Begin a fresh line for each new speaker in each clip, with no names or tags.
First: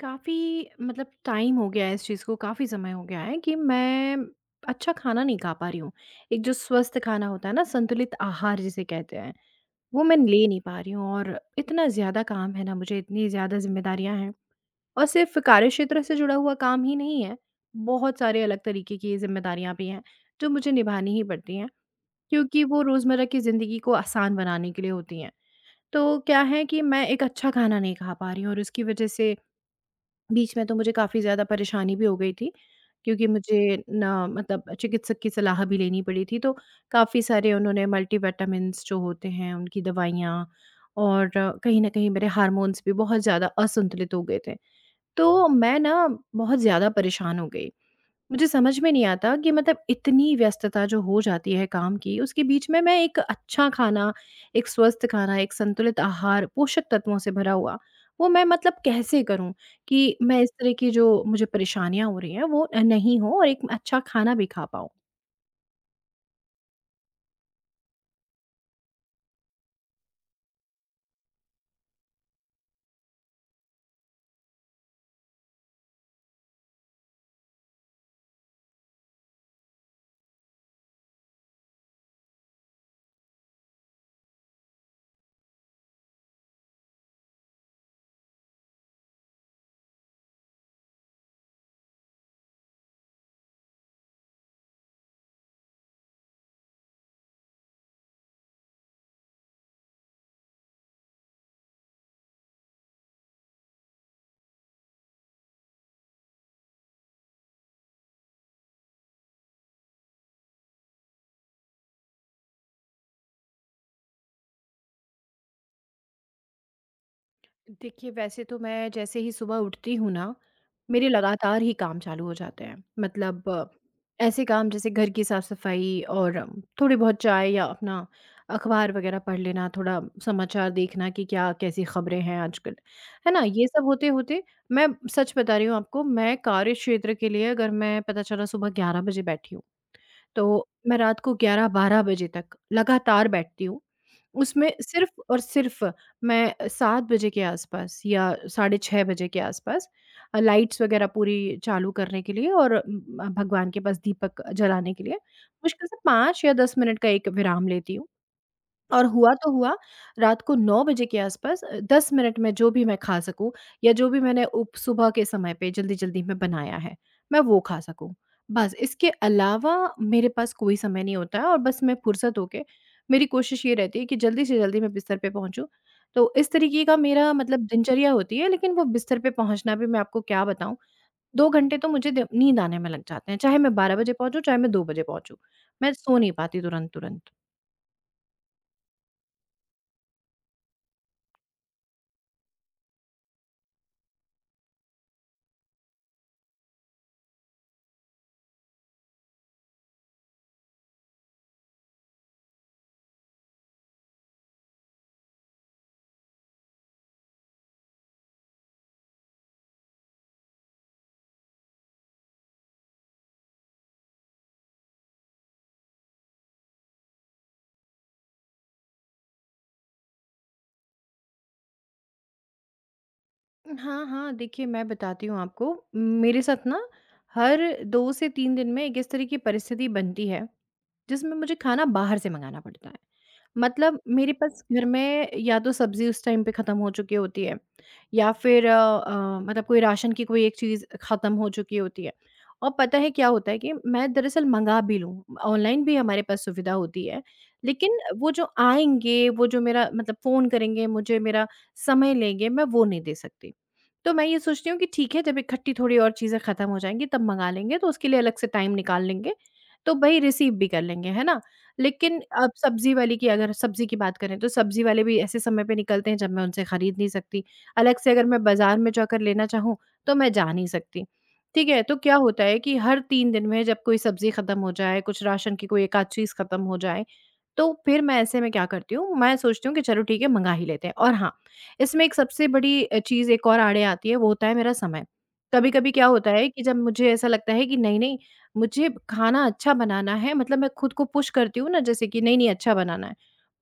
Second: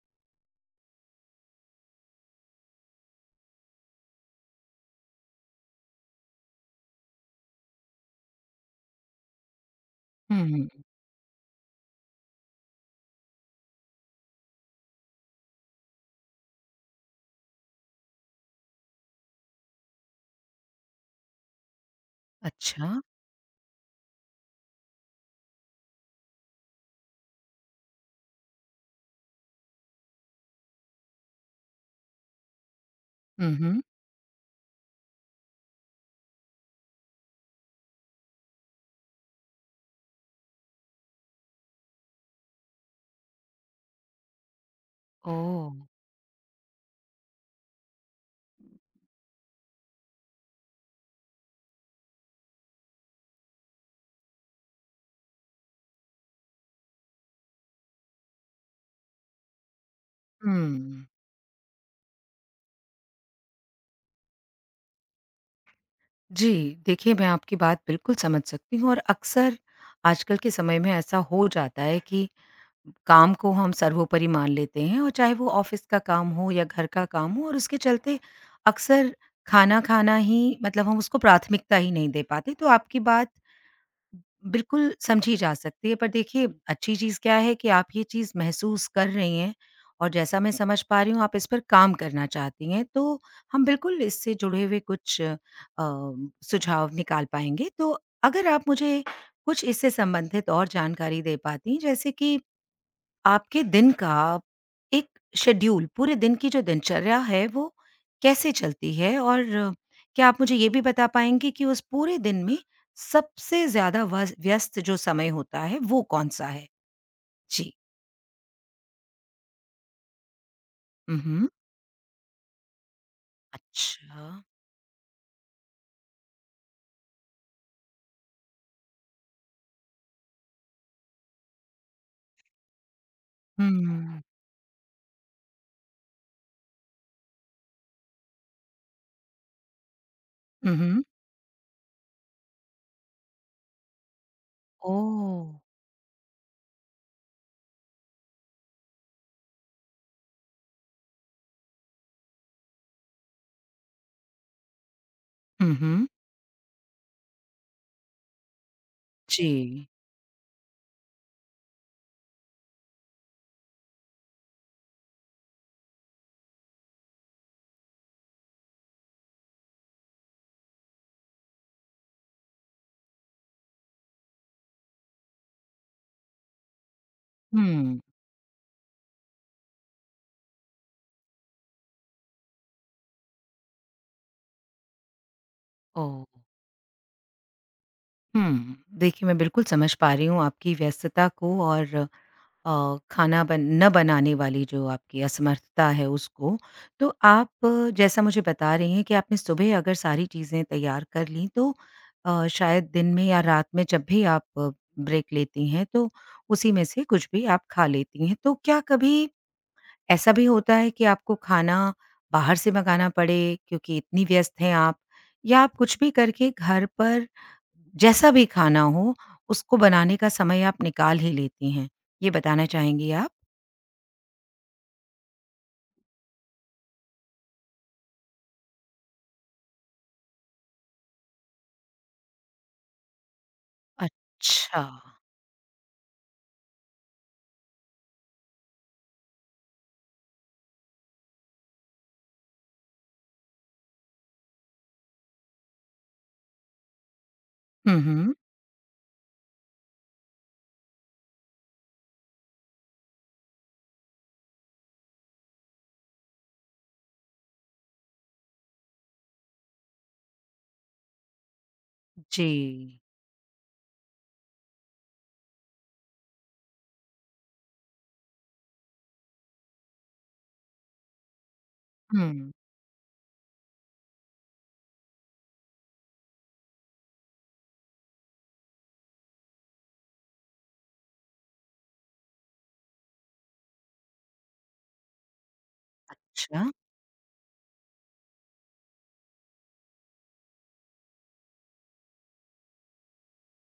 काफ़ी मतलब टाइम हो गया है इस चीज़ को, काफ़ी समय हो गया है कि मैं अच्छा खाना नहीं खा पा रही हूँ। एक जो स्वस्थ खाना होता है ना, संतुलित आहार जिसे कहते हैं, वो मैं
हुँ,
ले नहीं पा
हुँ।
रही हूँ और इतना ज़्यादा काम है ना मुझे, इतनी ज़्यादा ज़िम्मेदारियाँ हैं और सिर्फ़ कार्यक्षेत्र से जुड़ा हुआ काम ही नहीं है, बहुत सारे अलग तरीके की ज़िम्मेदारियाँ भी हैं, जो मुझे निभानी ही पड़ती हैं, क्योंकि वो
अच्छा।
रोज़मर्रा की ज़िंदगी को आसान बनाने के लिए होती हैं। तो क्या है कि मैं एक अच्छा खाना नहीं खा पा रही हूँ और उसकी वज़ह से बीच में तो मुझे काफ़ी ज़्यादा परेशानी भी हो गई थी, क्योंकि
हुँ, हुँ।
मुझे ना मतलब चिकित्सक की सलाह भी लेनी पड़ी थी, तो काफ़ी सारे उन्होंने मल्टीविटामिन्स जो होते हैं, उनकी दवाइयाँ और कहीं न कहीं मेरे हार्मोन्स भी बहुत ज़्यादा असंतुलित हो गए थे। तो
ओह!
मैं ना बहुत ज़्यादा परेशान हो गई। मुझे समझ में नहीं आता कि मतलब इतनी व्यस्तता जो हो जाती है काम की, उसके बीच में मैं एक अच्छा खाना, एक स्वस्थ खाना, एक संतुलित आहार, पोषक तत्वों से भरा हुआ, वो मैं मतलब कैसे करूँ कि मैं इस तरह की
हुँ।
जो मुझे परेशानियाँ हो रही हैं, वो नहीं हो और एक अच्छा खाना भी खा पाऊँ?
जी, देखिए मैं आपकी बात बिल्कुल समझ सकती हूँ और अक्सर आजकल के समय में ऐसा हो जाता है कि काम को हम सर्वोपरि मान लेते हैं और चाहे वो ऑफ़िस का काम हो या घर का काम हो, और उसके चलते अक्सर खाना खाना ही, मतलब हम उसको प्राथमिकता ही नहीं दे पाते। तो आपकी बात बिल्कुल समझी जा सकती है, पर देखिए अच्छी चीज़ क्या है कि आप ये चीज़ महसूस कर रही हैं, और जैसा मैं समझ पा रही हूँ आप इस पर काम करना चाहती हैं, तो हम बिल्कुल इससे जुड़े हुए कुछ सुझाव निकाल पाएँगे। तो अगर आप मुझे कुछ इससे संबंधित और जानकारी दे पातीं, जैसे कि आपके दिन का एक शेड्यूल, पूरे दिन की जो दिनचर्या है वो कैसे चलती है? और क्या आप मुझे ये भी बता पाएँगे कि उस पूरे दिन में सबसे ज़्यादा वस व्यस्त जो समय होता है वो कौन-सा है? जी।
देखिए, वैसे तो मैं जैसे ही सुबह उठती हूँ ना, मेरे
हुँ, हुँ।
लगातार ही काम चालू हो जाते हैं। मतलब
अच्छा।
ऐसे काम जैसे घर की साफ-सफाई और थोड़ी बहुत चाय या अपना अखबार वगैरह पढ़ लेना, थोड़ा समाचार देखना कि क्या कैसी खबरें हैं आजकल, है ना? ये सब
हुँ।
होते-होते मैं सच बता रही हूँ आपको, मैं कार्यक्षेत्र के लिए अगर मैं पता चला सुबह 11 बजे बैठी हूँ तो
हुँ,
मैं
हुँ।
रात को 11-12 बजे तक लगातार बैठती हूँ। उसमें सिर्फ़ और
ओह!
सिर्फ़ मैं 7 बजे के आसपास या साढ़े 6 बजे के आसपास लाइट्स वग़ैरह पूरी चालू करने के लिए और भगवान के पास दीपक जलाने के लिए
हुँ,
मुश्किल से
हुँ।
5 या 10 मिनट का एक विराम लेती हूँ। और हुआ तो हुआ,
जी।
रात को 9 बजे के आस-पास 10 मिनट में जो भी मैं खा सकूँ या जो भी मैंने उप सुबह के समय पे जल्दी-जल्दी में बनाया है, मैं वो खा सकूँ। बस इसके अलावा मेरे पास कोई समय नहीं होता है और बस मैं फुर्सत होके मेरी कोशिश ये रहती है कि जल्दी से जल्दी मैं बिस्तर पे पहुँचूँ। तो इस तरीके का मेरा मतलब
हुँ।
दिनचर्या होती है, लेकिन वो बिस्तर पे पहुँचना भी मैं आपको क्या बताऊँ, 2 घंटे तो मुझे द नींद आने में लग जाते हैं, चाहे मैं 12 बजे पहुँचूँ, चाहे मैं 2 बजे पहुँचूँ। मैं सो नहीं
ओह!
पाती तुरंत-तुरंत।
हुँ। देखिए, मैं बिल्कुल समझ पा रही हूँ आपकी व्यस्तता को, और खाना बन न बनाने वाली जो आपकी असमर्थता है, उसको। तो आप जैसा मुझे बता रही हैं कि आपने सुबह अगर सारी चीज़ें तैयार कर लीं, तो शायद दिन में या रात में जब भी आप ब्रेक लेती हैं, तो उसी में से कुछ भी आप खा लेती हैं। तो क्या कभी ऐसा भी होता है कि आपको खाना बाहर से मंगाना पड़े, क्योंकि इतनी व्यस्त हैं आप, या आप कुछ भी करके घर पर, जैसा भी खाना हो, उसको बनाने का समय आप निकाल ही लेती हैं? ये बताना चाहेंगी आप?
हाँ, हाँ, देखिए मैं बताती हूँ आपको। मेरे साथ ना हर 2 से 3 दिन में एक इस तरह की परिस्थिति बनती है, जिसमें मुझे खाना बाहर से मँगाना पड़ता है। मतलब मेरे पास
अच्छा।
घर में या तो सब्ज़ी उस टाइम पे ख़त्म हो चुकी होती है या फिर मतलब कोई राशन की कोई एक चीज़ ख़त्म हो चुकी होती है। और पता है क्या होता है कि मैं दरअसल मँगा भी लूँ, ऑनलाइन भी हमारे पास सुविधा होती है,
हुँ,
लेकिन वो
हुँ।
जो आएँगे, वो जो मेरा मतलब फ़ोन करेंगे, मुझे मेरा समय लेंगे, मैं वो नहीं दे सकती। तो मैं ये सोचती हूँ कि ठीक है, जब इकट्ठी थोड़ी और चीज़ें ख़त्म हो जाएँगी तब मँगा लेंगे, तो उसके लिए अलग से टाइम निकाल लेंगे, तो भई रिसीव भी कर लेंगे, है ना? लेकिन
जी।
अब सब्ज़ी वाली की अगर सब्ज़ी की बात करें, तो सब्ज़ी वाले भी ऐसे समय पे निकलते हैं जब मैं उनसे खरीद नहीं सकती। अलग से अगर मैं बाज़ार में जाकर लेना चाहूँ, तो मैं जा नहीं सकती। ठीक है? तो क्या होता
हुँ।
है कि हर 3 दिन में जब कोई सब्ज़ी खत्म हो जाए, कुछ राशन की कोई एक-आध चीज़ खत्म हो जाए, तो फिर मैं ऐसे में क्या करती हूँ, मैं सोचती हूँ कि चलो ठीक है मँगा ही लेते हैं। और हाँ, इसमें एक सबसे बड़ी चीज़ एक और आड़े आती है, वो होता है मेरा समय। कभी-कभी क्या होता है कि
अच्छा।
जब मुझे ऐसा लगता है कि नहीं-नहीं मुझे खाना अच्छा बनाना है मतलब मैं खुद को पुश करती हूँ ना जैसे कि नहीं, नहीं अच्छा बनाना है,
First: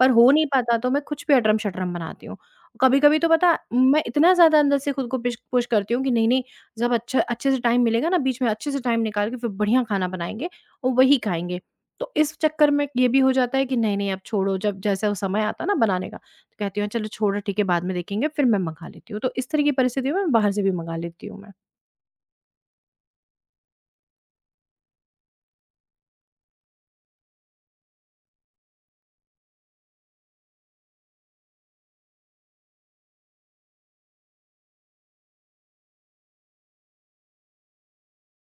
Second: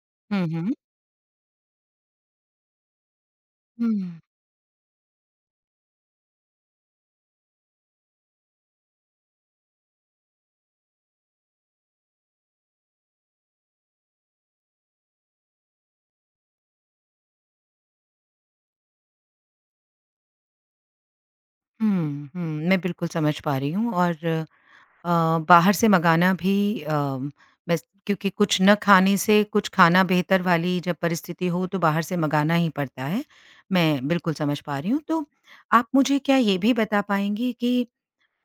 पर हो
हुँ,
नहीं
हुँ।
पाता तो मैं कुछ भी अटरम-शटरम बनाती हूँ। कभी-कभी तो पता मैं
हुँ,
इतना ज़्यादा अंदर से खुद को पिश पुश करती हूँ कि नहीं, नहीं जब अच्छे से टाइम मिलेगा ना बीच में अच्छे से टाइम निकाल के फिर बढ़िया खाना बनाएँगे और वही खाएँगे। तो इस चक्कर में ये भी हो जाता है कि नहीं, नहीं अब छोड़ो जब जैसा वो समय आता है ना बनाने का, तो कहती हूँ चलो छोड़ो ठीक है बाद में देखेंगे फिर मैं मँगा लेती हूँ। तो इस तरह की परिस्थितियों में बाहर से भी मँगा लेती हूँ मैं।
हुँ, हुँ। मैं बिल्कुल समझ पा रही हूँ, और अ, बाहर से मंगाना भी, अ, बस क्योंकि कुछ न खाने से कुछ खाना बेहतर वाली जब परिस्थिति हो तो बाहर से मंगाना ही पड़ता है। मैं बिल्कुल समझ पा रही हूँ। तो आप मुझे क्या ये भी बता पाएँगी कि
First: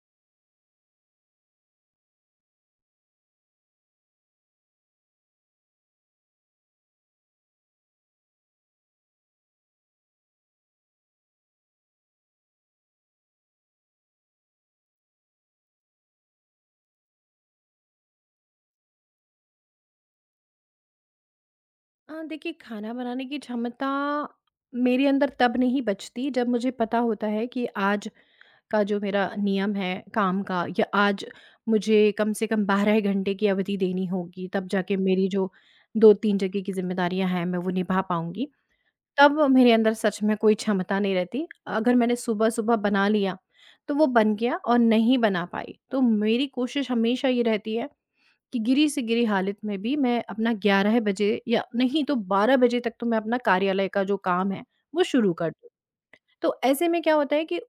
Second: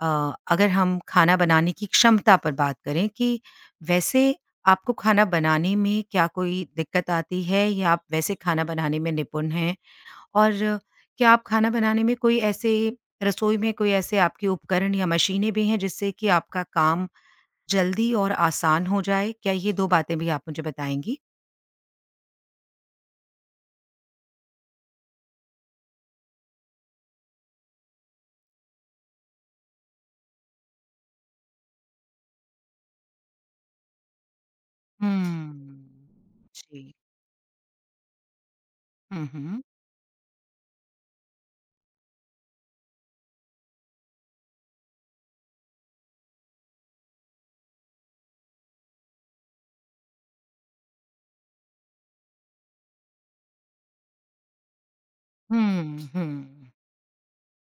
अ, अगर हम खाना बनाने की क्षमता पर बात करें, कि वैसे आपको खाना बनाने में क्या कोई दिक्कत आती है, या आप वैसे खाना बनाने में निपुण हैं? और क्या आप खाना बनाने में कोई ऐसे, रसोई में कोई ऐसे आपके उपकरण या मशीनें भी हैं, जिससे कि आपका काम जल्दी और आसान हो जाए? क्या ये 2 बातें भी आप मुझे बताएँगी?
देखिए खाना बनाने की क्षमता मेरे अंदर तब नहीं बचती जब मुझे पता होता है कि आज का जो मेरा नियम है काम का या आज मुझे कम से कम 12 घंटे की अवधि देनी होगी तब जाके मेरी जो
हुँ।
दो तीन जगह की
जी।
जिम्मेदारियां हैं मैं वो निभा पाऊंगी
हुँ,
तब
हुँ।
मेरे अंदर सच में कोई क्षमता नहीं रहती अगर मैंने सुबह सुबह बना लिया तो वो बन गया और नहीं बना पाई तो मेरी कोशिश हमेशा ये रहती है कि गिरी से गिरी हालत में भी मैं अपना 11 बजे या नहीं तो 12 बजे तक तो मैं अपना कार्यालय का जो काम है, वो शुरू कर दूँ।
हुँ,
तो
हुँ।
ऐसे में क्या होता है कि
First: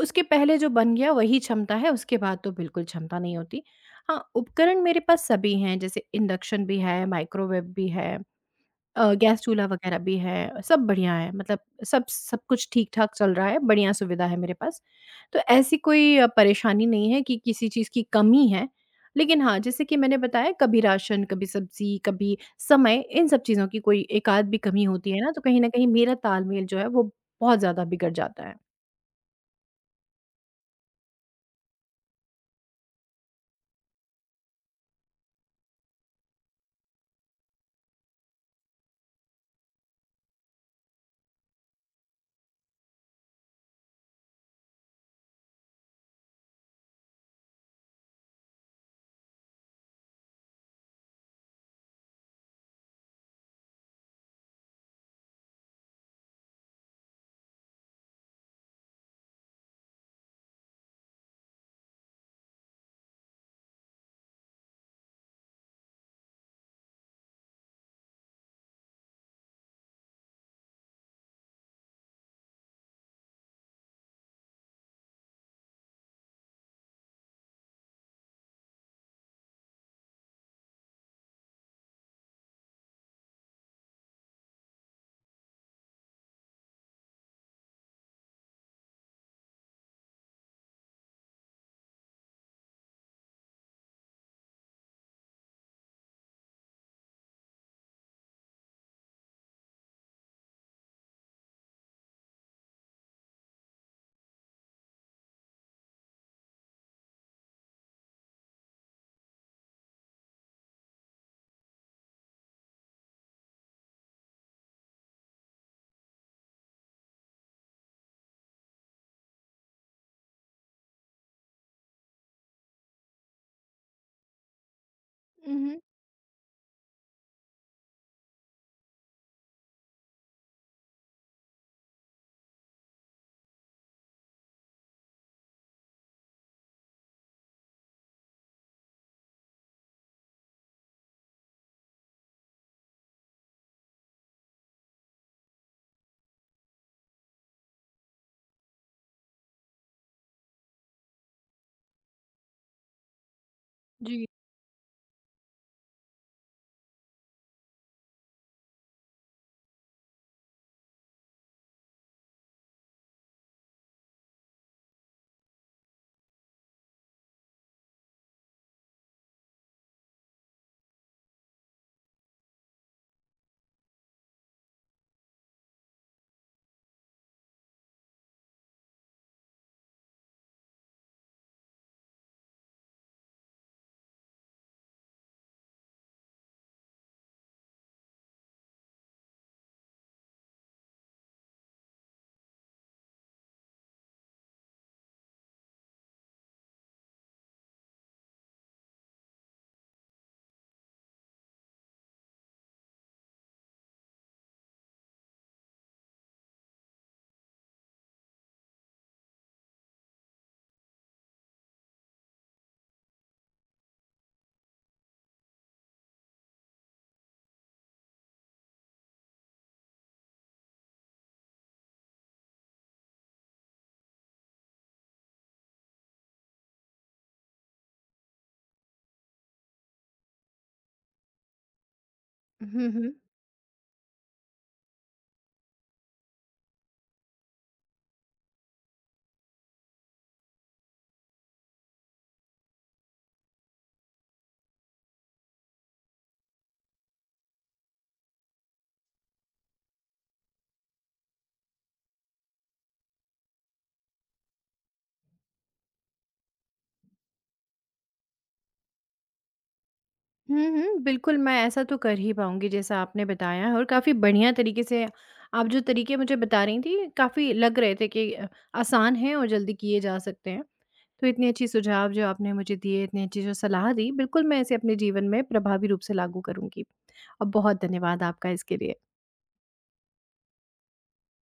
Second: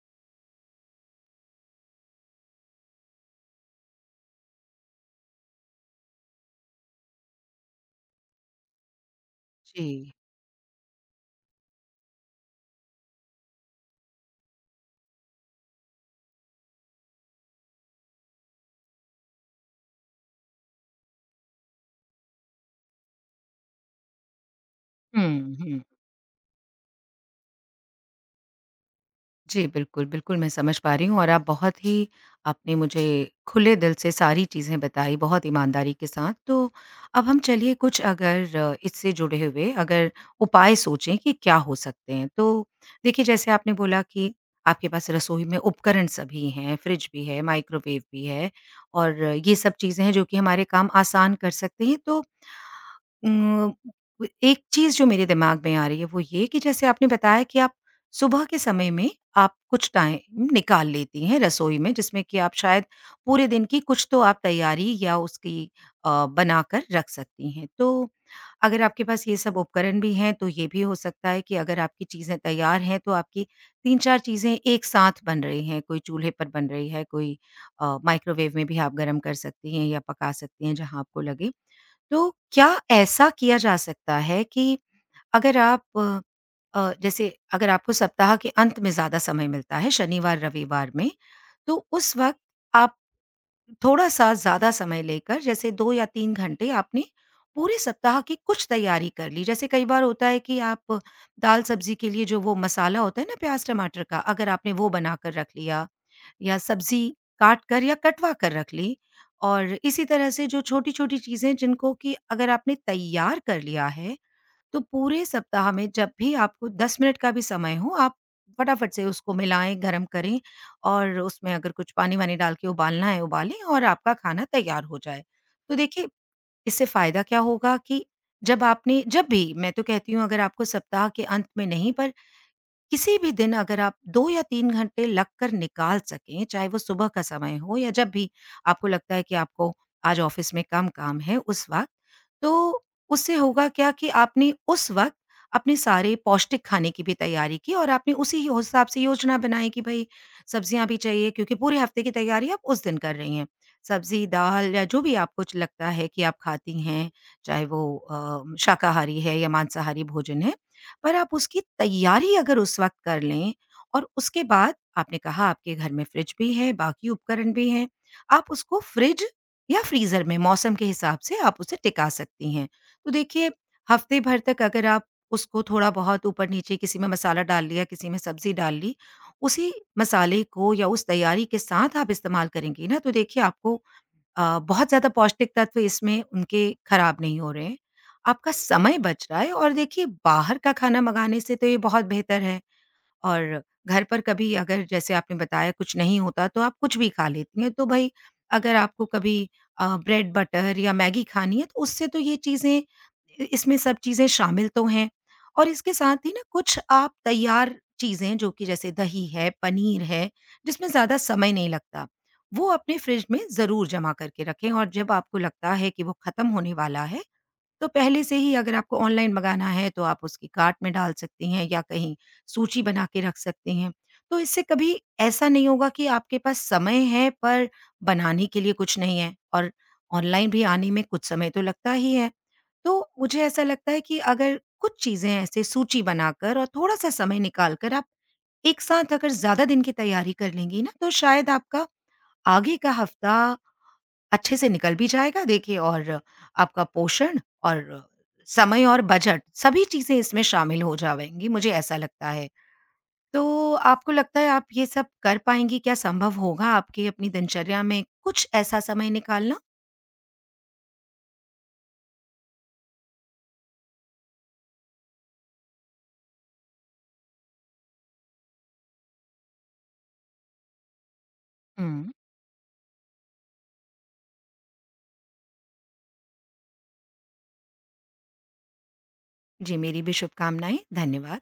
उसके पहले जो बन गया वही क्षमता है, उसके बाद तो बिल्कुल क्षमता नहीं होती। हाँ, उपकरण मेरे पास सभी हैं, जैसे इंडक्शन भी है, माइक्रोवेव भी है गैस चूल्हा
जी।
वग़ैरह भी है, सब बढ़िया है मतलब सब सब कुछ ठीक-ठाक चल रहा है, बढ़िया सुविधा है मेरे पास। तो ऐसी कोई परेशानी नहीं है कि किसी चीज़ की कमी है। लेकिन हाँ, जैसे कि मैंने बताया कभी राशन, कभी सब्ज़ी, कभी समय, इन सब चीज़ों की कोई एक आध भी कमी होती है ना, तो
हुँ,
कहीं न
हुँ।
कहीं मेरा तालमेल जो है वो बहुत ज़्यादा बिगड़ जाता है।
जी, बिल्कुल, बिल्कुल, मैं समझ पा रही हूँ, और आप बहुत ही, आपने मुझे खुले दिल से सारी चीज़ें बताई, बहुत ईमानदारी के साथ। तो अब हम चलिए कुछ, अगर इससे जुड़े हुए अगर उपाय सोचें कि क्या हो सकते हैं। तो देखिए, जैसे आपने बोला कि आपके पास रसोई में उपकरण सभी हैं, फ्रिज भी है, माइक्रोवेव भी है, और ये सब चीज़ें हैं जो कि हमारे काम आसान कर सकते हैं। तो उम, व एक चीज़ जो मेरे दिमाग में आ रही है वो ये कि जैसे आपने बताया कि आप सुबह के समय में आप कुछ टाइम निकाल लेती हैं रसोई में, जिसमें कि आप शायद पूरे दिन की कुछ तो आप तैयारी या उसकी बनाकर रख सकती हैं। तो अगर आपके पास ये सब उपकरण भी हैं, तो ये भी हो सकता है कि अगर आपकी चीज़ें तैयार हैं तो आपकी 3-4 चीज़ें एक साथ बन रही हैं, कोई चूल्हे पर बन रही है, कोई माइक्रोवेव में भी आप गरम कर सकती हैं या पका सकती हैं, जहाँ आपको लगे। तो क्या ऐसा किया जा सकता है कि अगर आप जैसे, अगर आपको सप्ताह के अंत में ज़्यादा समय मिलता है, शनिवार-रविवार में, तो उस वक़्त आप थोड़ा-सा ज़्यादा समय लेकर, जैसे 2 या 3 घंटे, आपने पूरे सप्ताह की कुछ तैयारी कर ली। जैसे कई बार होता है कि आप दाल-सब्ज़ी के लिए जो वो मसाला होता है ना, प्याज़-टमाटर का, अगर आपने वो बनाकर रख लिया, या सब्ज़ी काट कर या कटवा कर रख ली, और इसी तरह से जो छोटी-छोटी चीज़ें, जिनको कि अगर आपने तैयार कर लिया है, तो पूरे सप्ताह में जब भी आपको 10 मिनट का भी समय हो, आप फटाफट से उसको मिलाएँ, गरम करें, और उसमें अगर कुछ पानी-वानी डाल के उबालना है, उबालें, और आपका खाना तैयार हो जाए।
हुँ,
तो
हुँ।
देखिए, इससे फ़ायदा क्या होगा कि जब भी, मैं तो कहती हूँ, अगर आपको सप्ताह के अंत में नहीं, पर किसी भी दिन अगर आप 2 या 3 घंटे लगकर निकाल सकें, चाहे वो सुबह का समय हो या जब भी आपको लगता है कि आपको आज ऑफ़िस में कम काम है उस वक़्त, तो उससे होगा क्या कि आपने उस वक़्त अपने सारे पौष्टिक खाने की भी तैयारी की, और आपने उसी ही हिसाब से योजना बनाई कि भई सब्जियाँ भी चाहिए, क्योंकि पूरे हफ़्ते की तैयारी आप उस दिन कर रही हैं।
जी।
सब्ज़ी, दाल या जो भी आपको च लगता है कि आप खाती हैं, चाहे वो शाकाहारी है या मांसाहारी भोजन है, पर आप उसकी तैयारी अगर उस वक़्त कर लें, और उसके बाद, आपने कहा आपके घर में फ्रिज भी है, बाकी उपकरण भी हैं, आप उसको फ्रिज या फ्रीज़र में मौसम के हिसाब से आप उसे टिका सकती हैं। तो देखिए, हफ़्ते भर तक अगर आप उसको थोड़ा-बहुत ऊपर-नीचे, किसी में मसाला डाल लिया, किसी में सब्ज़ी डाल ली, उसी मसाले को या उस तैयारी के साथ आप इस्तेमाल करेंगी ना, तो देखिए आपको बहुत ज़्यादा पौष्टिक तत्व, इसमें उनके ख़राब नहीं हो रहे हैं। आपका समय बच रहा है, और देखिए बाहर का खाना मँगाने से तो ये बहुत बेहतर है, और घर पर कभी अगर जैसे आपने बताया कुछ नहीं होता तो आप कुछ भी खा लेती हैं। तो भई, अगर आपको कभी ब्रेड बटर या मैगी खानी है, तो उससे तो ये चीज़ें इ इसमें सब चीज़ें शामिल तो हैं। और इसके साथ ही ना, कुछ आप तैयार चीज़ें जो कि जैसे दही है, पनीर है, जिसमें ज़्यादा समय नहीं लगता, वो अपने फ्रिज में ज़रूर जमा करके रखें, और जब आपको लगता है कि वो खत्म होने वाला है, तो पहले से ही अगर आपको ऑनलाइन मँगाना है तो आप उसकी कार्ट में डाल सकती हैं या कहीं सूची बना के रख सकती हैं। तो इससे कभी ऐसा नहीं होगा कि आपके पास समय है पर बनाने के लिए कुछ नहीं है, और ऑनलाइन भी आने में कुछ समय तो लगता ही है।
हुँ,
तो
हुँ।
मुझे ऐसा लगता है कि अगर कुछ चीज़ें ऐसे सूची बनाकर और थोड़ा-सा समय निकाल कर आप एक साथ अगर ज़्यादा दिन की तैयारी कर लेंगी ना, तो शायद आपका आगे का हफ्ता अच्छे से निकल भी जाएगा देखिए, और आपका पोषण और समय और बजट, सभी चीज़ें इसमें शामिल हो जाएँगी, मुझे ऐसा लगता है। तो आपको लगता है आप ये सब कर पाएँगी? क्या संभव होगा आपकी अपनी दिनचर्या में कुछ ऐसा समय निकालना?
हुँ, हुँ। बिल्कुल, मैं ऐसा तो कर ही पाऊँगी जैसा आपने बताया है और काफ़ी बढ़िया तरीके से आप जो तरीके मुझे बता रही थीं काफ़ी लग रहे थे कि आसान हैं और जल्दी किए जा सकते हैं। तो इतनी अच्छी सुझाव
हुँ,
जो आपने मुझे दिए, इतनी अच्छी जो सलाह दी, बिल्कुल मैं इसे अपने जीवन में प्रभावी रूप से लागू करूँगी। और बहुत धन्यवाद आपका इसके लिए।
जी मेरी भी शुभकामनाएँ, धन्यवाद।